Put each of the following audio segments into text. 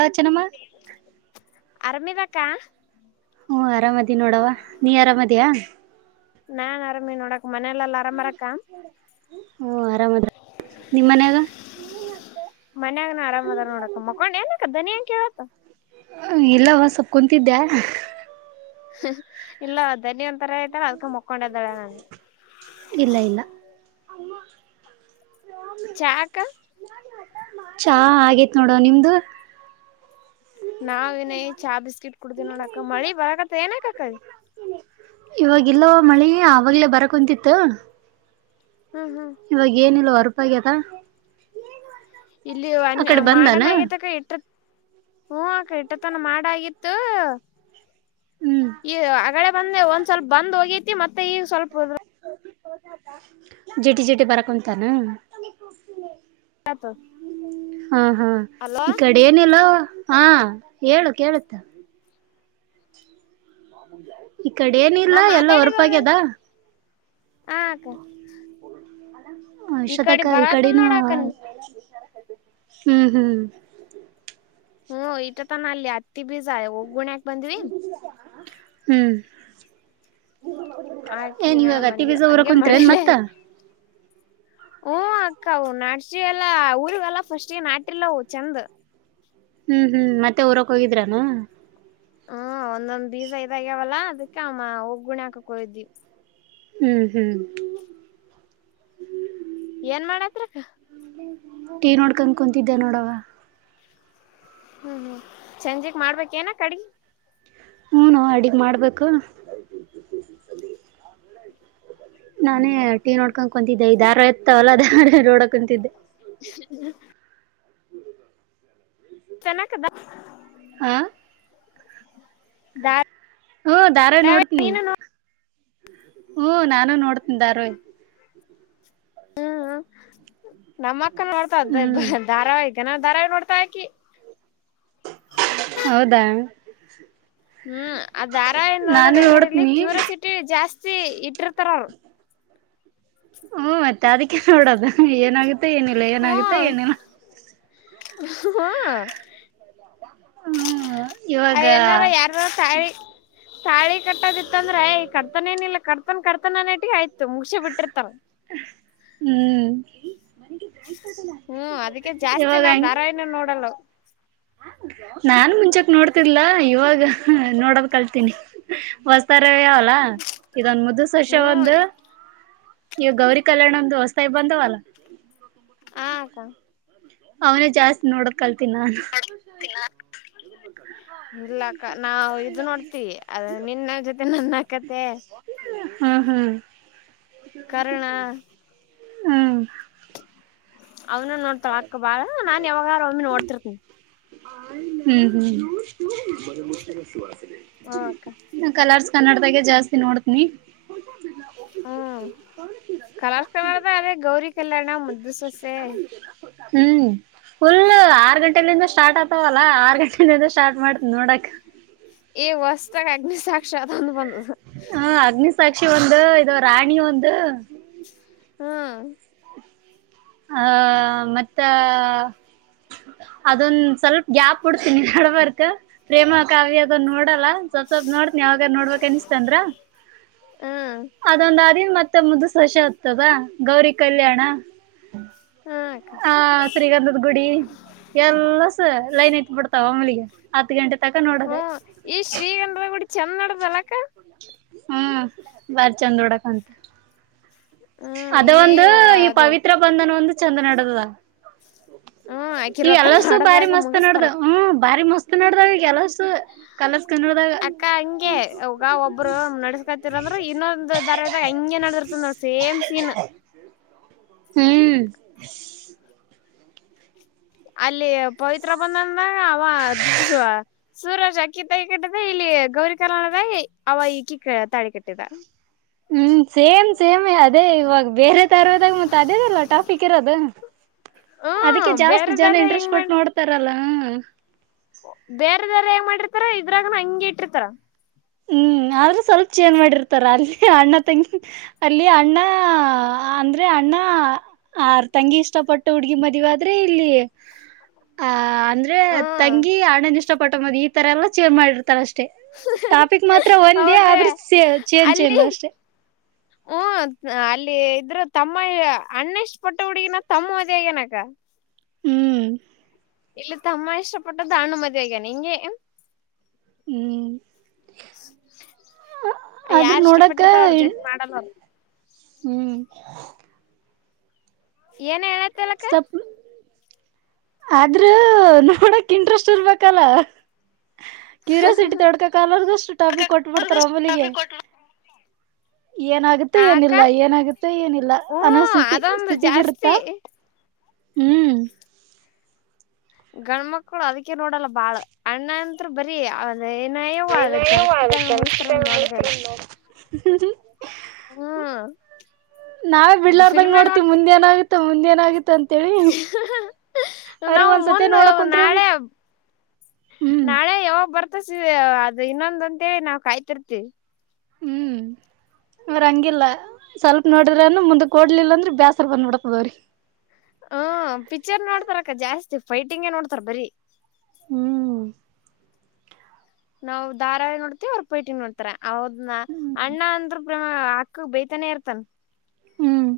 ಯ ಚ ನಮ್ಮ [unintelligible] ಆರಾಮ ಅದಿಕ್ಕ. ಹ್ಮ, ಆರಾಮದಿ ನೋಡವ ನೀ ಆರಾಮದಿಯಾ ನಾನ್ ಆರಾಮಿ ನೋಡಕ್ಕಮನೆಯಲ್ಲೇಲ್ಲಾ ಆರಾಮರಕ್ಕ. ನಿಮ್ಮನ್ಯಾಗ ಮನ್ಯಾಗನ ಆರಾಮದರನೋಡಕ್ಕ. ಮಕೊಂಡ್ ಏನಕ್ಕ ದನಿನ್ ಕೇಳತ್ತ ಸ್ವಲ್ಪ ಕೊಂತಿದ್ದೆ. - ಇಲ್ಲ ಧನಿ ಅಂತ [unintelligible] ತರ ಐತೆ ಅದ್ಕ ಮಕ್ಕೊಂಡ್ದಾಳೆ ನನ್ಗೆ. ಹ [inaudible] ಚಾ, ಅಕ್ಕಾ ಚಾ ಆಗೇತ್ ನೋಡುವ ನಿಮ್ದು ನಾವ್ ಇನ್ನಾಈಗ ಚಾ ಬಿಸ್ಕಿಟ್ ಕುಡ್ದೀವಿ ನೋಡಕ್ಕ. ಮಳಿ ಬರಕತ್ ಏನಕ್ಕ ಕಳಿ ಇವಾಗಿಲ್ಲ ಮಳಿ ಅವಾಗ್ಲೇ ಬರ ಕುಂತಿತ್ತು. ಹ್ಮ್ ಹ್ಮ್ ಇವಾಗ ಏನಿಲ್ಲ ಹೊರಪಾಗ್ಯಾದ. ಇಲ್ಲಿ ಅನ್ ಮಾಡನ್ ಆಗದಕ. ಇಟ್ಟ ಹಕ ಇ [unintelligible] ಇಟ್ಟತನ ಮಾಡಾಗಿತ್ತು. ಹ್ಮ್ ಈ ಹಗಳೆ ಬಂದೆ ಒಂದ್ ಸ್ವಲ್ಪ ಬಂದ್ ಹೋಗಿ ಮತ್ತೆ ಈಗ ಸ್ವಲ್ಪ ಜೆಟಿ, ಜೆಟಿ ಬಾರಕುಂತಾನು. ಹ್ಮ್, ಹ್ಮ ಅಲೋ ಈ ಕಡೆ ಏನು ಇಲ್ಲ ಹಾ, ಹೇಳು ಕೇಳುತ್ತ ಈ ಕಡೆ ಏನಿಲ್ಲ ಎಲ್ಲ ಹೊರಪಾಗ್ಯದ. ಹಕ ಶತಕ ಈ ಕಡೆನು ನೋಡಕ್ಕ ಹ್ಮ್ ಹ್ಮ್ ಹ್ಮ ಇಟ ತಾನ ಅಲ್ಲಿ ಅತ್ತಿ ಬೀಜ ಒೋಗ ಗುಣ್ಯಾಕ್ ಬಂದ್ವಿ ಹ್ಮ್ ಏನ್ ಆಕಿನ ಇವಾಗ ಅತಿ ಬಂದ್ವಿ ಬೀಜ ಊರ ಹಂಗೆ ಕುತ್ರ ನ್ ಮತ್ತ ಹಓ ಅಕ್ಕ ನಾಡ್ಸಿ ಎಲ್ಲಾ ಊರ್ಲ್ಲ ಫಸ್ಟ್ಗೆ ನಾಟಲ್ಲ ಚೆಂದ ಹ್ಮ್ ಹ್ಮ್ ಮತ್ತೆ ಊರಕ್ ಹೋಗಿದ್ರಾನ ಹ್ಮ ಒಂದೊಂದ್ ಬೀಸ ಇದಾಗ್ಯಾವಲ್ಲ ಅದಕ್ಕೆ ಅಮ್ಮ ಒಗ್ಗುಣಿ ಹಾಕಕ್ ಹಯ್ದೀವಿ ಹ್ಮ್ ಹ್ಮ್ ಏನ್ ಮಾಡತ್ರಿಕ್ಕ ಟೀ ನೋಡ್ಕನ್ ಕುಂತಿದ್ದ ನೋಡವ ಹ್ಮ್ ಹ್ಮ್ ಚಂಜಿಗ್ ಮಾಡ್ಬೇಕ ಏನ ಕಡೆಗ ಹೂನು ಅಡಗ್ ಮಾಡ್ಬೇಕು ನಾನೇ ಟಿ ನೋಡ್ಕೊಂಡ ಕುಂತಿದ್ದೆ ಇದ ದಾರ ಇತವಲ್ಲ ಅದ ನೋಡ ಕುಂತಿದ್ದೆ ಹ್ಮ್ ಹ್ಮ ಚೆನ್ನ ಕದಾ ಹಾ ದಾ ಹ್ಮ ಧಾರ್ಯಿ ನೋಡ್ತನಿ ಹ್ಮ ನಾನು ನೋಡ್ತನಿ ಧಾರ್ವಾಹಿ ಹ್ಮ್ ನಮ್ಮ ಅಕ್ಕ ನೋಡ್ತಾದ ಹ್ಮ್ ಧಾರಾವಹ್ತೆನ ದಾರ ನೋಡ್ತಾ ಆಕಿ ಹೌದಾ ಹ್ಮ್ ಅ ದಾರಾ ನ್ ನೋಡೋದ ನಾನು ಹೆಂಗ್ಯಾರ ಇಲ್ಲಿ ನೋಡ್ತೀನಿ ಕ್ಯೂರಸಿಟಿ ಜಾಸ್ತಿ ಇಟ್ಟರ್ ಉತ್ತರ ಹ್ಮ ಮತ್ತೆ ಅದಕ್ಕೆ ನೋಡೋದು ಏನಾಗುತ್ತೆ ಏನಿಲ್ಲ ಏನಾಗುತ್ತೆ ಏನಿಲ್ಲ ಹಾ ಹಾ ಅ ಏನಾರ ಯಾರಾರ ಸಾರಿ ಸಳಿ ಕಟ್ಟೋದಿತ್ತ ಅಂದ್ರೆ ಈ ಕರ್ತನೇನಿಲ್ಲ ಕರ್ತನ್ ಕರ್ತನನೇಟ ಆಯ್ತು ಮುಸ ಬಿಟ್ಟರುತ ಹ್ಮ್ ಹ್ಮ್ ಅದಕ್ಕೆ ಜಾಸ್ತಿ ನಾ ಇವಾಗ ದಾರ ನೂ ನೋಡಲ್ಲ ನಾನ್ ಮುಂಚಕ್ ನೋಡ್ತಿಲ್ಲಾ ಇವಾಗ ನೋಡೋದ ಕಲ್ತೀನಿ ಹೊಸ್ತಾರ ಇದೊನ್ ಮುದು ಸಷ ಹ್ಮ್ ಒಂದು ಇವ ಗೌರಿ ಕಲ್ಯಾಣ ಒಂದು ಹೊಸ್ತ ಬಂದವಲ್ಲ ಹತಾ ಅವನೇ ಜಾಸ್ತಿ ನೋಡ ಕಲ್ತನ್ನಾನು ಇಲ್ಲಕ್ಕ ನಾವು ಇದು ನೋಡ್ತಿವಿ ಅದ ನಿನ್ನ ಜೊತೆ ನನ್ನ ಕತೆ ಹಾ ಹಾ ಕರುಣ ಹ ಹ ಅವ್ನು ನೋಡ್ತಾಳ ಅಕ್ಕ ಬಾಳ ನಾನ್ ಯಾವಾಗಾರ ಒಮ್ಮೆ ನೋಡ್ತಿರ್ತಿ ಅಕ್ಕ ಕಲ ಕನ್ನಡದಾಗೆ ಜಾಸ್ತಿ ನೋಡ್ತನಿ ಹ್ಮ್ ಕಲರ್ ಕಲರ್ದ ಅದೇ ಗೌರಿ ಕಲ್ಯಾಣ ಮುದ್ದು ಸೊಸೆ ಹ್ಮ್ ಫುಲ್ ಆರ್ ಗಂಟೆಲಿಂದ ಸ್ಟಾರ್ಟ್ ಆತವಲ್ಲಾ ಆರ್ ಗಂಟೆಲಿಂದ ಸ್ಟಾರ್ಟ್ ಮಾಡ್ತ ನೋಡಕ್ ಏ ಹೊಸ್ತಾಗ ಅಗ್ನಿಸಾಕ್ಷಾತ್ ಅದೊಂದು ಬಂದ ಹ ಅಗ್ನಿ ಸಾಕ್ಷಿ ಒಂದು ಇದು ರಾಣಿ ಒಂದು ಹ್ಮ ಆ ಮತ್ತ ಅದೊಂದ ಸ್ವಲ್ಪ ಗ್ಯಾಪ್ ಬಿಡ್ತೀನಿ ಅಲ್ಲಿ ಬರ್ಕೊ ಪ್ರೇಮ ಕಾವ್ಯ ಅದನ್ನ ನೋಡ್ ಸ್ವಲ್ಪ ಸ್ವಲ್ಪ ನೋಡ್ತನಿ ಯಾವಗಾರ ನೋಡಬೇಕು ಅನಿಸಿತು ಅಂದ್ರ ಹ್ಮ್ ಅದೊಂದು ಮತ್ತೆ ಮುದು ಸೊಸೆ ಆತದ ಗೌರಿ ಕಲ್ಯಾಣ ಹ್ಮ ಹ ಶ್ರೀಗಂಧದ್ ಗುಡಿ ಎಲ್ಲ ಲೈನ್ ಇಟ್ಟಬಿಡ್ತವ ಒಮ್ಮಲಿಗೆ ಹತ್ತು ಗಂಟೆ ತಕ ಹ್ಮ ನೋಡದೆ ಈ ಶ್ರೀಗಂಧದ ಗುಡಿ ಚಂದ ನೆಡ್ಡದ್ದೆ ಅಲ್ವಾ ಅಕ್ಕಾ ಹ್ಮ್ ಬಾರಾ ಚಂದ ನೋಡಾಕ ಹ್ಮ್ ಅದು ಈ ಒಂದು ಈ ಅದು ಪವಿತ್ರ ಬಂಧನ ಒಂದು ಚೆಂದ ನಡೆದದಾ ಹ್ಮ್ ಅಕಿ ಈಗ ರಥ ಎಲ್ಲಸು ಭಾರಿ ಮಾಡದಾಗ ಮಸ್ತ್ ನೋಡ್ದ ಮುಗಿಸ್ತಾರ ಹ್ಮ ಭಾರಿ ಮಸ್ತ್ ಮಸ್ತ್ ನೆಡೆದವು ಎಲ್ಲಸು ಕಲರ್ಸ್ ಕನ್ನಡದಾಗ ಅಕ್ಕ ಹಂಗೆ ಅವಗ ಒಬ್ರು ನಡ್ಸ್ಕೋತಿರಂದ್ರು ಇನ್ನೊಂದು ದಾರವಾಹಿ ದಾಗ ಹಿಂಗೆ ನಡ್ದಿರ್ತದ ಸೇಮ್ ಸೇಮ್ ಸೀನ್ [inaudible] ಅಲ್ಲಿ ಪವಿತ್ರ ಬಂದಂದಾಗ ಅವ ಸೂರಜ್ ಆಕಿ ತಲಿಕಟ್ಟಿದೆ ಇಲ್ಲಿ ಗೌರಿ ಕಲ್ಯಾಣದಲ್ಲಿ ಅವ ಈಕಿ ತಾಳಿ ಕಟ್ಟಿದ ಹ್ಮ್ ಸೇಮ್ ಸೇಮ್ ಅದೇ ಇವಾಗ ಬೇರೆ ತರೋದಾಗ ಮತ್ತತ್ ಅದೇದಲ್ಲ ಟಾಫಿಕ್ ಇರೋದು ಅದಕ್ಕೆ ಹ್ಮ್ ಜಾಸ್ತಿ ಬೇರೆ ದಾರ ಜನ ಇಂಟ್ರೆಸ್ಟ್ ಕೊಟ್ಟು ನೋಡ್ತಾರಲ್ಲ ಬೇರೆದಾರ ಹೆಂಗ ಮಾಡಿರ್ತಾರ ಇದ್ರಾಗನ ಹಂಗಗೆ ಇಟ್ಟಿರ್ತಾರ ಹ್ಮ್ ಆದ್ರು ಸ್ವಲ್ಪ ಚೇನ್ ಮಾಡಿರ್ತಾರ ಅಲ್ಲಿ ಅಣ್ಣ ತಂಗಿ ಅಲ್ಲಿ ಅಣ್ಣ ಅಂದ್ರೆ ಅಣ್ಣ ತಂಗಿ ಇಷ್ಟಪಟ್ಟ ಹುಡ್ಗಿ ಮದವೆ ಆದ್ರೆ ಇಲ್ಲಿ ಆ ಅಂದ್ರೆ ಹ್ಮ್ ತಂಗಿ ಅಣ್ಣನ್ ಇಷ್ಟ ಪಟ್ಟ ಮದ್ವೆ ಈ ತರ ಎಲ್ಲ ಚೇಂಜ್ ಮಾಡಿರ್ತಾರ ಅಷ್ಟೇ ಟಾಪಿಕ್ ಮಾತ್ರ ಒಂದೇ ಹೌದ ಆದ್ರ ಚೇಂಜ್ ಅಲ್ಲಿ ಚೇಂಜ್ ಅಷ್ಟೆ ಹು ಅಲ್ಲಿ ಇದ್ರರು ತಮ್ಮ ಅಣ್ಣ ಇಷ್ಟು ಪಟ್ಟ ಹುಡುಗಿನ ತಮ್ಮ ಮದ್ವೆ ಆಗೋನೇ ಅಕ್ಕಾ ಹ್ಮ್ ಇಲ್ಲಿ ತಮ್ಮ ಇಷ್ಟ ಪಟ್ಟದ್ದು ಅಣ್ಣ ಮದುವೆ ಹಾಗಾನ ಹ್ಮ್ ಆದ್ರ ಯಾರ್ ಇಷ್ಟ ನೋಡಕ ಪಟ್ಟಿರ್ತಾವ ಅವ್ರ ಜೊತೆ ಮಾಡಲ್ಲ ಅವರು ಹ್ಮ್ ಏನ ಹೇಳನ [inaudible] ಆದ್ರೂ ನೋಡಕ್ ಇಂಟ್ರೆಸ್ಟ್ ಇರ್ಬೇಕಲ್ಲ ಕ್ಯೂರಿಯಾಸಿಟಿ ತೊಡ್ಕಕ್ಲರ್ದಷ್ಟು ಟಾಪಿಕ್ ಕೊಟ್ಬಿಡ್ತಾರ ಒಮ್ಮಲಿಗೆ ಏನಾಗುತ್ತೆ ಆಕ ಏನಿಲ್ಲ ಏನಾಗುತ್ತೆ ಏನಿಲ್ಲ ಹ್ಮ ಅನ ಸ್ಥಿತಿ ಅದೊಂದು ಸ್ಥಿತಿಗಿರುತ್ತಾ ಜಾಸ್ತಿ ಹ್ಮ್ ಗಂಡ್ಮಕ್ಳು ಅದಕ್ಕೆ ನೋಡಲ್ಲ ಬಾಳ ಅಣ್ಣ ಅಂತ್ರು ಬರೀ ಅದ ಏನಯವ ಅದ ಏನೇನೋ ಕರೆಕ್ಟ್ ಟೈಮ್ ಆಗುತ್ತೆ ಮುಗಿಸಸ್ತಾರಂದ ನೋಡೋದೇ ಇಲ್ಲ [inaudible] ನಾವೇ ಬಿಡ್ಲಾರದಾಗ ಫಿಲ್ಮೇ ನೋಡ್ತಿವಿ ನೋಡ್ತ ಮುಂದೆ ಏನಾಗುತ್ತ ಮುಂದೆ ಏನಾಗುತ್ತೆ ಅಂತ ನಾವು ಒಂದ್ಸತಿ ಮುಂದು ನೋಡಕ್ ಕುಂತ್ರ ನಾಳೆ ಹ್ಮ್ ನಾಳೆ ಯಾವಾಗ ಬರ್ತಿತ ಅದು ಇನ್ನೊಂದ ಅಂತೇಳಿ ನಾವು ಕಾಯ್ತಿರ್ತಿವಿ ಹ್ಮ್ ಅವ್ರ ಹಂಗಿಲ್ಲ ಸ್ವಲ್ಪ ನೋಡಿದ್ರನು ಮುಂದಕ್ ಓಡ್ಲಿಲ್ಲ ಅಂದ್ರ ಬೇಸರ್ ಬಂದ್ಬಿಡ್ತದವ್ರಿ ಹ್ಮ ಪಿಕ್ಚರ್ ನೋಡ್ತಾರ ಅಕ್ಕ ಜಾಸ್ತಿ ಫೈಟಿಂಗ್ ನೋಡ್ತರೆ ಬರಿ ಹ್ಮ್ ನಾವು ಧಾರಾವಾಹಿ ನೋಡ್ತಿವಿ ಅವ್ರ್ ಪೈಟಿಂಗ ನೋಡ್ತಾರ ಹೌದ್ನ ಅಣ್ಣ ಅಂದ್ರ ಪ್ರೇಮ ಬೇಯ್ತಾನೆ ಇರ್ತರೆ ಹ್ಮ್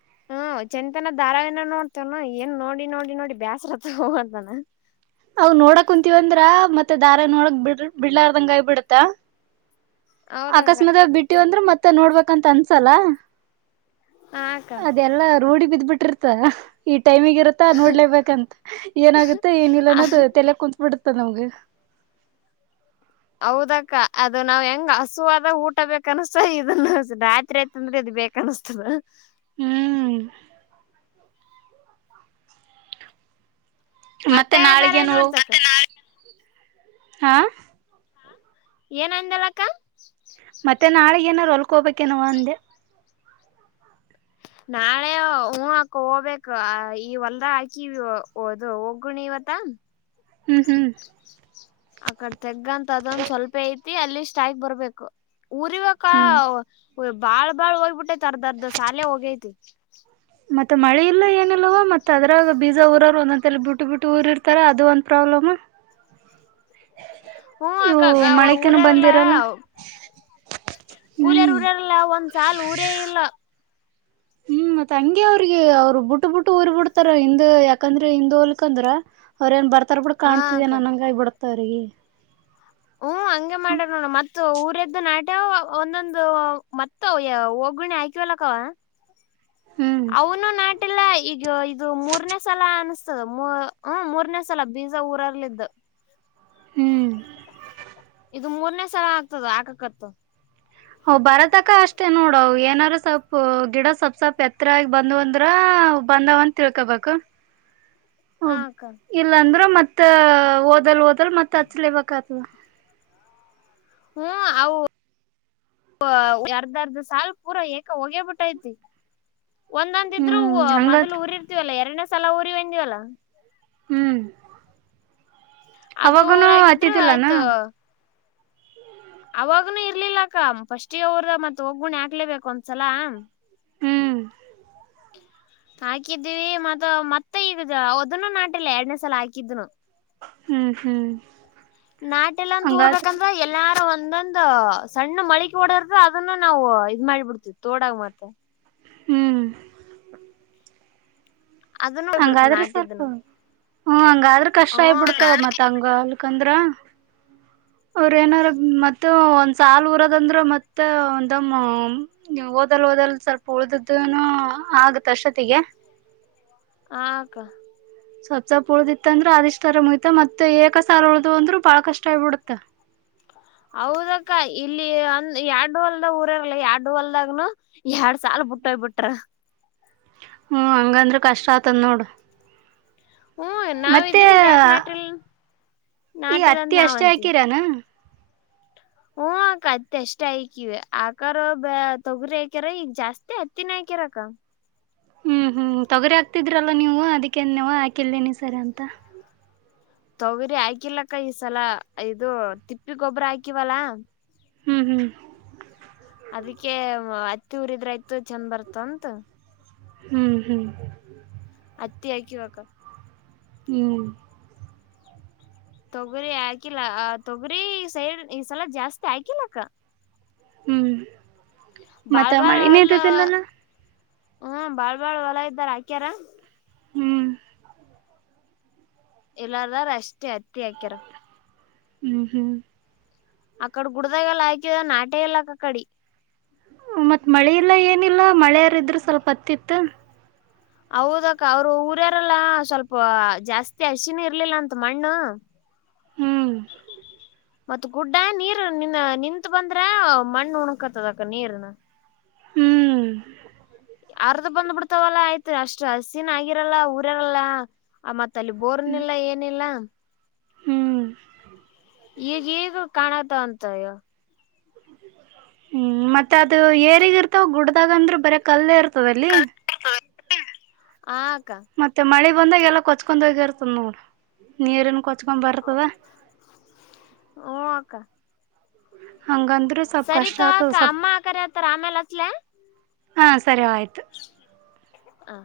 ಹ [unintelligible] ಹ್ಮ್ ಚಂತನ ಧಾರಾವಿನ ನೋಡ್ತೇವನು ಏನ್ ನೋಡಿ ನೋಡಿ ನೋಡಿ ಬ್ಯಾಸ್ರತ್ತ ಹೋಗಂತಾನ. ಅವ ನೋಡಕ್ ಕುಂತೀವಂದ್ರ ಮತ್ತೆ ದಾರ ನೋಡಕ್ ಬಿಡ್ ಬಿಡ್ಲಾರ್ದಂಗ ಆಗ ಬಿಡತ್ತ. ಹೌದಕ್ಕ ಅಕಸ್ಮಾತಗ ಬಿಟ್ಟಿವಂದ್ರರು ಮತ್ತೆ ನೋಡ್ಬೇಕಂತ ಅನ್ಸಲ್ಲ. ಹಾಕ್ಕ ಅದೆಲ್ಲಾ ರೂಢಿ ಬಿದ್ ಬಿಟ್ಟಿರ್ತ ಇ ಟೈಮಿಗೆ ಇರುತ್ತಾ ನೋಡ್ಲೇಬೇಕಂತ ಏನಾಗುತ್ತೆ ಏನಿಲ್ಲ. ಮತ್ತಲ್ಲ ಕುತ್ ಬಿಡುತ್ತ ನಮ್ಗೆ. ಹೌದಕ್ಕ ಅದು ನಾವ್ ಹೆಂಗ್ ಹಸುವಾದ ಊಟ ಬೇಕನ್್ತ ಇದನ್ನ ರಾತ್ರಿ ಆಯತ ಅಂದ್ರೆ ಇದ. ಬೇಕನ್ನಿಸ್ತದೆ. ಹ್ಮ್ ಮತ್ತೆ ಬೇರೆ ನೋಡ್ತ [unintelligible] ಹಾ ಏನಂದೆ ಹೇಳಕ್ಕ ಮತ್ತೆ ನಾಳಗ ಏನಾದಾರರು ಹೊಲ್ಕೋಬೇಕೇನವ ಅಂದೆ. ನಾಳೆ ಹೂ ಹಾಕ ಹೋಗ್ಬೇಕು ಈ ಹೊಲ್ದ ಹಾಕಿವ ಅದು ಒಗ್ಗುಣಿ ಇವ. ದ ಹ್ಮ್ ಹ್ಮ್ ಅಕಡ್ ತೆಗ್ಗಂತ ಅದೊಂದ ಸ್ವಲ್ಪ ಐತಿ ಅಲ್ಲಿ ಸ್ಟಾ ಬರ್ಬೇಕು. ಊರ್ವಕ ಹ್ಮ್ ಬಾಳ್ ಬಾಳ್ ಹೋಗ್ಬಿಟ್ಟೈತಿ ಅರ್ದ ಅರ್ದ ಶಾಲೆ ಹೋಗೈತಿ. ಮತ್ತೆ ಮಳೆ ಇಲ್ಲ ಏನಲ್ವ ಮತ್ತುತ್ತ ಅದ್ರಾಗ ಬೀಜ ಊರವರು ಒಂದೊಂದಲ್ಲಿ ಬಿಟ್ಟು ಬಿಟ್ಟು ಊರಿ ಇರ್ತಾರೆ ಅದು ಒಂದು ಪ್ರಾಬ್ಲಮ್. ಹ ಹೂ ಅಕ್ಕಾ ಅಕ್ಕಾ ಊರಾರಲ್ಲ. ಬಂದಿರಲ್ಲ ಕೂಲಿಯರ್ ಹ್ಮ್ ಊರ್ಯರ್ಲ್ಲ ಒಂದ್ಸಲ್ ಊರೇ ಇಲ್ಲ. ಹ್ಮ್ ಮತ್ತತ್ ಹಂಗಗೆ ಅವ್ರಿಗೆ ಅವ್ರು ಬಿಟ್ಟು ಬಿಟ್ಟು ಊರ್ ಬಿಡ್ತಾರ ಹಿಂದ್ ಯಾಕಂದ್ರೆ ಹಿಂದ್ ಹೊಲ್ಕಂದ್ರ ಅವ್ರ ಏನ್ ಬರ್ತ. ತ್ತರ್ ಬಿಡ್ ಹ ಕಾಣ್ತಿದ ಅಕ್ಕ ನಂಗ ಬಿಡ್ತಿಗೆ. ಹ್ಮ್ ಹಂಗೆ ಮಾಡ ನೋಡ ಮತ್ತೆ ಊರದ್ದು ನಾಟ್ಯ ಒಂದೊಂದು ಮತ್ತ ಒಗ್ಣಿ ಹಾಕಿವಲಕ್ಕವ. ಹ್ಮ್ ಅವನು ನಾಟೆಲ್ಲ ಈಗ ಇದು ಮೂರ್ನೇ ಸಲ ಅನ್. ಹ್ಮ ಮೂರನೇ ಸಲ ಬೀಜ ಊರಲ್ಲ್ದ. ಹ್ಮ್ ಇದು ಮೂರನೇ ಸಲ ಆಗ್ತದ ಆಕಕತ್ತು. ಹ ಬರತಕ ಅಷ್ಟೇ ನೋಡ ಏನಾದ್ರು ಸ್ವಪ್ಪ ಗಿಡ ಸ್ವಪ್ ಸವಲ್ಪ್ ಎತ್ತರಗಿ ಬಂದ್ ಅಂದ್ರ. ಹ ಬಂದಾವಂತ ತಿಳ್ಕೊಬೇಕು. ಹ ಇಲ್ಲ ಅಂದ್ರ ಮತ್ತ ಓದಲ್ ಓದಲ್ ಮತ್ತತ್ ಹಚ್ಲಿಬೇಕತದ. ಹ್ಮ ಆಹು ಅರ್ಧ ಅರ್ಧ ಸಾಲ್ ಪೂರಾ ಏಕ ಹೋಗೇಬಿಟ್ಟೈತಿ. ಒಂದ್ಂದ ಇದ್ರು ಹ್ಮ್ ಮೊದಲು ಹಂಗತ್ ಉಊರಿರ್ತಿವಲ್ಲಾ ಎರಡನೇ ಸಲ ಊರಿವೆಂದಿವವಲ್ಲ. ಹ್ಮ್ ಅದು ಅವಾಗನು ಊರಾಗಿದ್ರು ಹತ್ತಿದ್ದಿಲ್ಲಾನ ಆಯ್ತು. ಅವಾಗನುೂ ಇರ್ಲಿಲ್ಲಕ್ಕ ಫಸ್ಟ್ಗೆ ಅವರ್ದ ಮತ್ ಹೋಗ್ಬುಣಿ ಹಾಕ್ಲೇಬೇಕ ಒಂದ್ಸಲ. ಹ್ಮ್ ಹಾಕಿದ್ದೀವಿ ಮತ್ತ ಮತ್ತೆ ಈಗ ಅದನು ನಾಟಿಲ್ಲ ಎರಡ್ನೇ ಸಲ ಹಾಕಿದ್ನು. ಹ್ಮ್ ಹ್ಮ್ ನಾಟೆಲ್ಲ ಅಂದ ಹಂಗಾದ್ರ ಊರ್ಬೇಕಂದ್ರ ಎಲ್ಲಾರು ಒ. ಒಂದೊಂದು ಸಣ್ಣ ಮಳಿಕೆ ಹೊಡ್ರ ಅದನ್ನ ನಾವು ಇದ್ ಮಾಡಿಬಿಡ್ತೇ ತೋಡಾಗ ಮಾತ್ರ. ಹ್ಮ್ ಅದನ್ನ ಹೋಗ್ಬಿಡ್ತ ಹಂಗಾದ್ರೆ ಸ್ವಲ್ಪ ನಾಟಿದ್ದನು ಹ್ಮ್ ಹಂಗಾದ್ರರು ಹ ಕಷ್ಟ ಆಬ ಅಕ್ಕ ಬಿಡ್ತವ ಮತ್ ಹಂಗ. ಬಂದ್ರಾ ಅವ್ರ ಏನಾರ ಮತ್ತ ಒಂದ್ಸಲ್ ಊರದಂದ್ರ ಮತ್ತೆ ಒಂದಮ್ಮ. ಓದಲ್ ಓದಲ್ ಸ್ವಲ್ಪ ಉಳ್ದನು ಆಗತ್ಷತ್ತಿಗೆ ಅಷ್ಟೊತ್ತಿಗೆ. ಆಕ್ಕ ಸಪ್ ಸೊಪ್ ಉಳ್ದಿತ್ತ ಅಂದ್ರ ಅಿಷ್ಟ್ ಆರ ಮುಯ್ತ ಮತ್ತೆ ಏಕಸಾರ ಉಳ್ದು ಅಂದ್ರರು ಬಾಳ ಕಷ್ಟ ಆಗ್ಬಿಡತ್ತ ಹೌದಕ್ಕ ಇಲ್ಲಿ ಅಂದ ಎರಡು ಹೊಲ್ದ ಊರಗ್ಲ ಎರಡು ಹೊಲ್ದಾಗನು ಎರಡ್ ಸಲ್ ಬ ಬಿಟ್ಟೋಗ್ ಬಿಟ್ರ ಹ್ಮ್ ಅಂಗ ಅಂದ್ರೆ ಕಷ್ಟ ತಂದೋಡು ಹ್ಮ್ ನಾವ್ ಮತ್ತೆ ಇದ್ರಿ ಇದ್ ಯಾಕ ನಾಟಿಲ್ ಈ ನಾಟಿಲ್ ಅಂತ ಅತ್ತಿ ನಾವ್ ಅಷ್ಟೇ ಅಂತೀವಿ ಹಾಕಿರಾನ [unintelligible] ಕ್ಕ ಅತ್ತ ಅಷ್ಟ ಆಯಕವಿ ಆಕಾರ ತೊಗರಿ ಆಕ್ಯಾರ ಈಗ ಜಾಸ್ತಿ ಅತ್ತಿನ ಹಾಕ್ಯಾರಕ್ಕ ಹ್ಮ್ ಹ್ಮ್ ತೊಗರಿ ಆಗ್ತಿದ್ರಲ್ಲ ನೀವು ಅದಕ್ಕೆವ ಹಾಕಿಲ್ದೇನಿ ಸರಿ ಅಂತ ತಗರಿ ಹಾಕಿಲ್ಲಕ್ಕ ಈ ಸಲ ಇದು ತಿಪ್ಪಿ ಗೊಬ್ಬರ ಹಾಕಿವಲ್ಲಾ ಹ್ಮ್ ಹ್ಮ್ ಅದಕ್ಕೆ ಅತ್ತಿ ಊರಿದ್ರಯ್ತು ಚಂದ ಬರ್ತಂತ ಹ್ಮ್ ಹ್ಮ್ ಅತ್ತ ಆಕಿ ವಕ್ಕ ಹ್ಮ್ ತೊಗರಿ ಹಾಕಿಲ್ಲ ಆ ತೊಗರಿ ಸೈಡ್ ಈಸಲ ಜಾಸ್ತಿ ಹಾಕಲಕ್ಕ ಹ್ಮ್ ಮತ್ತ ಬಾರ ಬಾರ ಮಳಿನೇ ಅಲ್ಲ ಇದ್ದಿದ್ದಿಲ್ಲಲ್ಲ ಹ್ಮ ಬಾಳ್ ಬಾಳ್ ಹೊಲ ಇದ್ದಾರ ಆಕ್ಯಾರ ಹ್ಮ್ ಎಲ್ಲಾರದಾರ ಅಷ್ಟೇ ಹತ್ತಿ ಹಾಕ್ಯಾರ ಹ್ಮ್ ಹ್ಮ್ ಅಕ್ಕಡ ಗಡದಾಗ ಲಾಕದ ನಟ್ಯಲ್ಲಕ್ಕ ಅಕ್ಕಡಿ ಮತ್ತತ್ ಮಳೆ ಇಲ್ಲ ಏನಿಲ್ಲ ಮಳೆಯಾರ ಇದ್ರೆ ಸ್ವಲ್ಪ ಹತ್ತಿತ್ತು ಹೌದಕ್ಕ ಅವ್ರು ಊರ್ಯಾರಲ್ಲ ಸ್ವಲ್ಪ ಜಾಸ್ತಿ ಹರ್ಶಿನ ಇರ್ಲಿಲ್ಲ ಅಂತ ಮಣ್ಣು ಹ್ಮ್ ಮತ್ತ್ ಗುಡ್ಡ ನೀರ್ ನಿ ನಿತ ಬಂದ್ರ ಮಣ್ಣು ಉಣಕತ್ತದ ಅಕ್ಕ ನೀರ್ನ ಹ್ಮ್ ಯಾರ್ದು ಬಂದ್ ಬಿಡ್ತಾವಲ್ಲಾ ಆಯ್ತ್ ಅಷ್ಟ್ ಹಸಿನ ಆಗಿರಲ್ಲಾ ಊರಾರಲ್ಲ ಆ ಮತ್ತ ಅಲ್ಲಿ ಬೋರ್ನಿಲ್ಲ ಏನಿಲ್ಲ ಹ್ಮ್ ಈಗ ಹೇಗ ಕಾಣತ ಅಂತಯ್ಯೋ [inaudible] ಹ್ಮ್ ಮತ್ತೆ ಅದು ಏರಿಗ ಇರ್ತಾವ ಗುಡ್ದಾಗಂದ್ರ ಬರ ಕಲ್ಲೇ ಇರ್ತವ ಅಲ್ಲಿ ಹ ಮತ್ತೆ ಮಳಿ ಬಂದಾಗ ಎಲ್ಲ ಕೊಚ್ಕೊಂಡ ಹೋಗಿರ್ತದ ನೋಡ್ ನೀರ್ ಏನ್ ಕೊ ಹಓ ಅಕ್ಕ ಹಂಗಂದ್ರೆ ಸ್ಲ್ ಸರಿ ತೋ ಕಷ್ಟತ ಅಕ್ಕ ಸ್ ಅಮ್ಮ ಕರತಾರ ಆಮೇಲೆ ಹಚ್ಲ ಹಾ ಸರಿ ಆಯ್ತು ಹ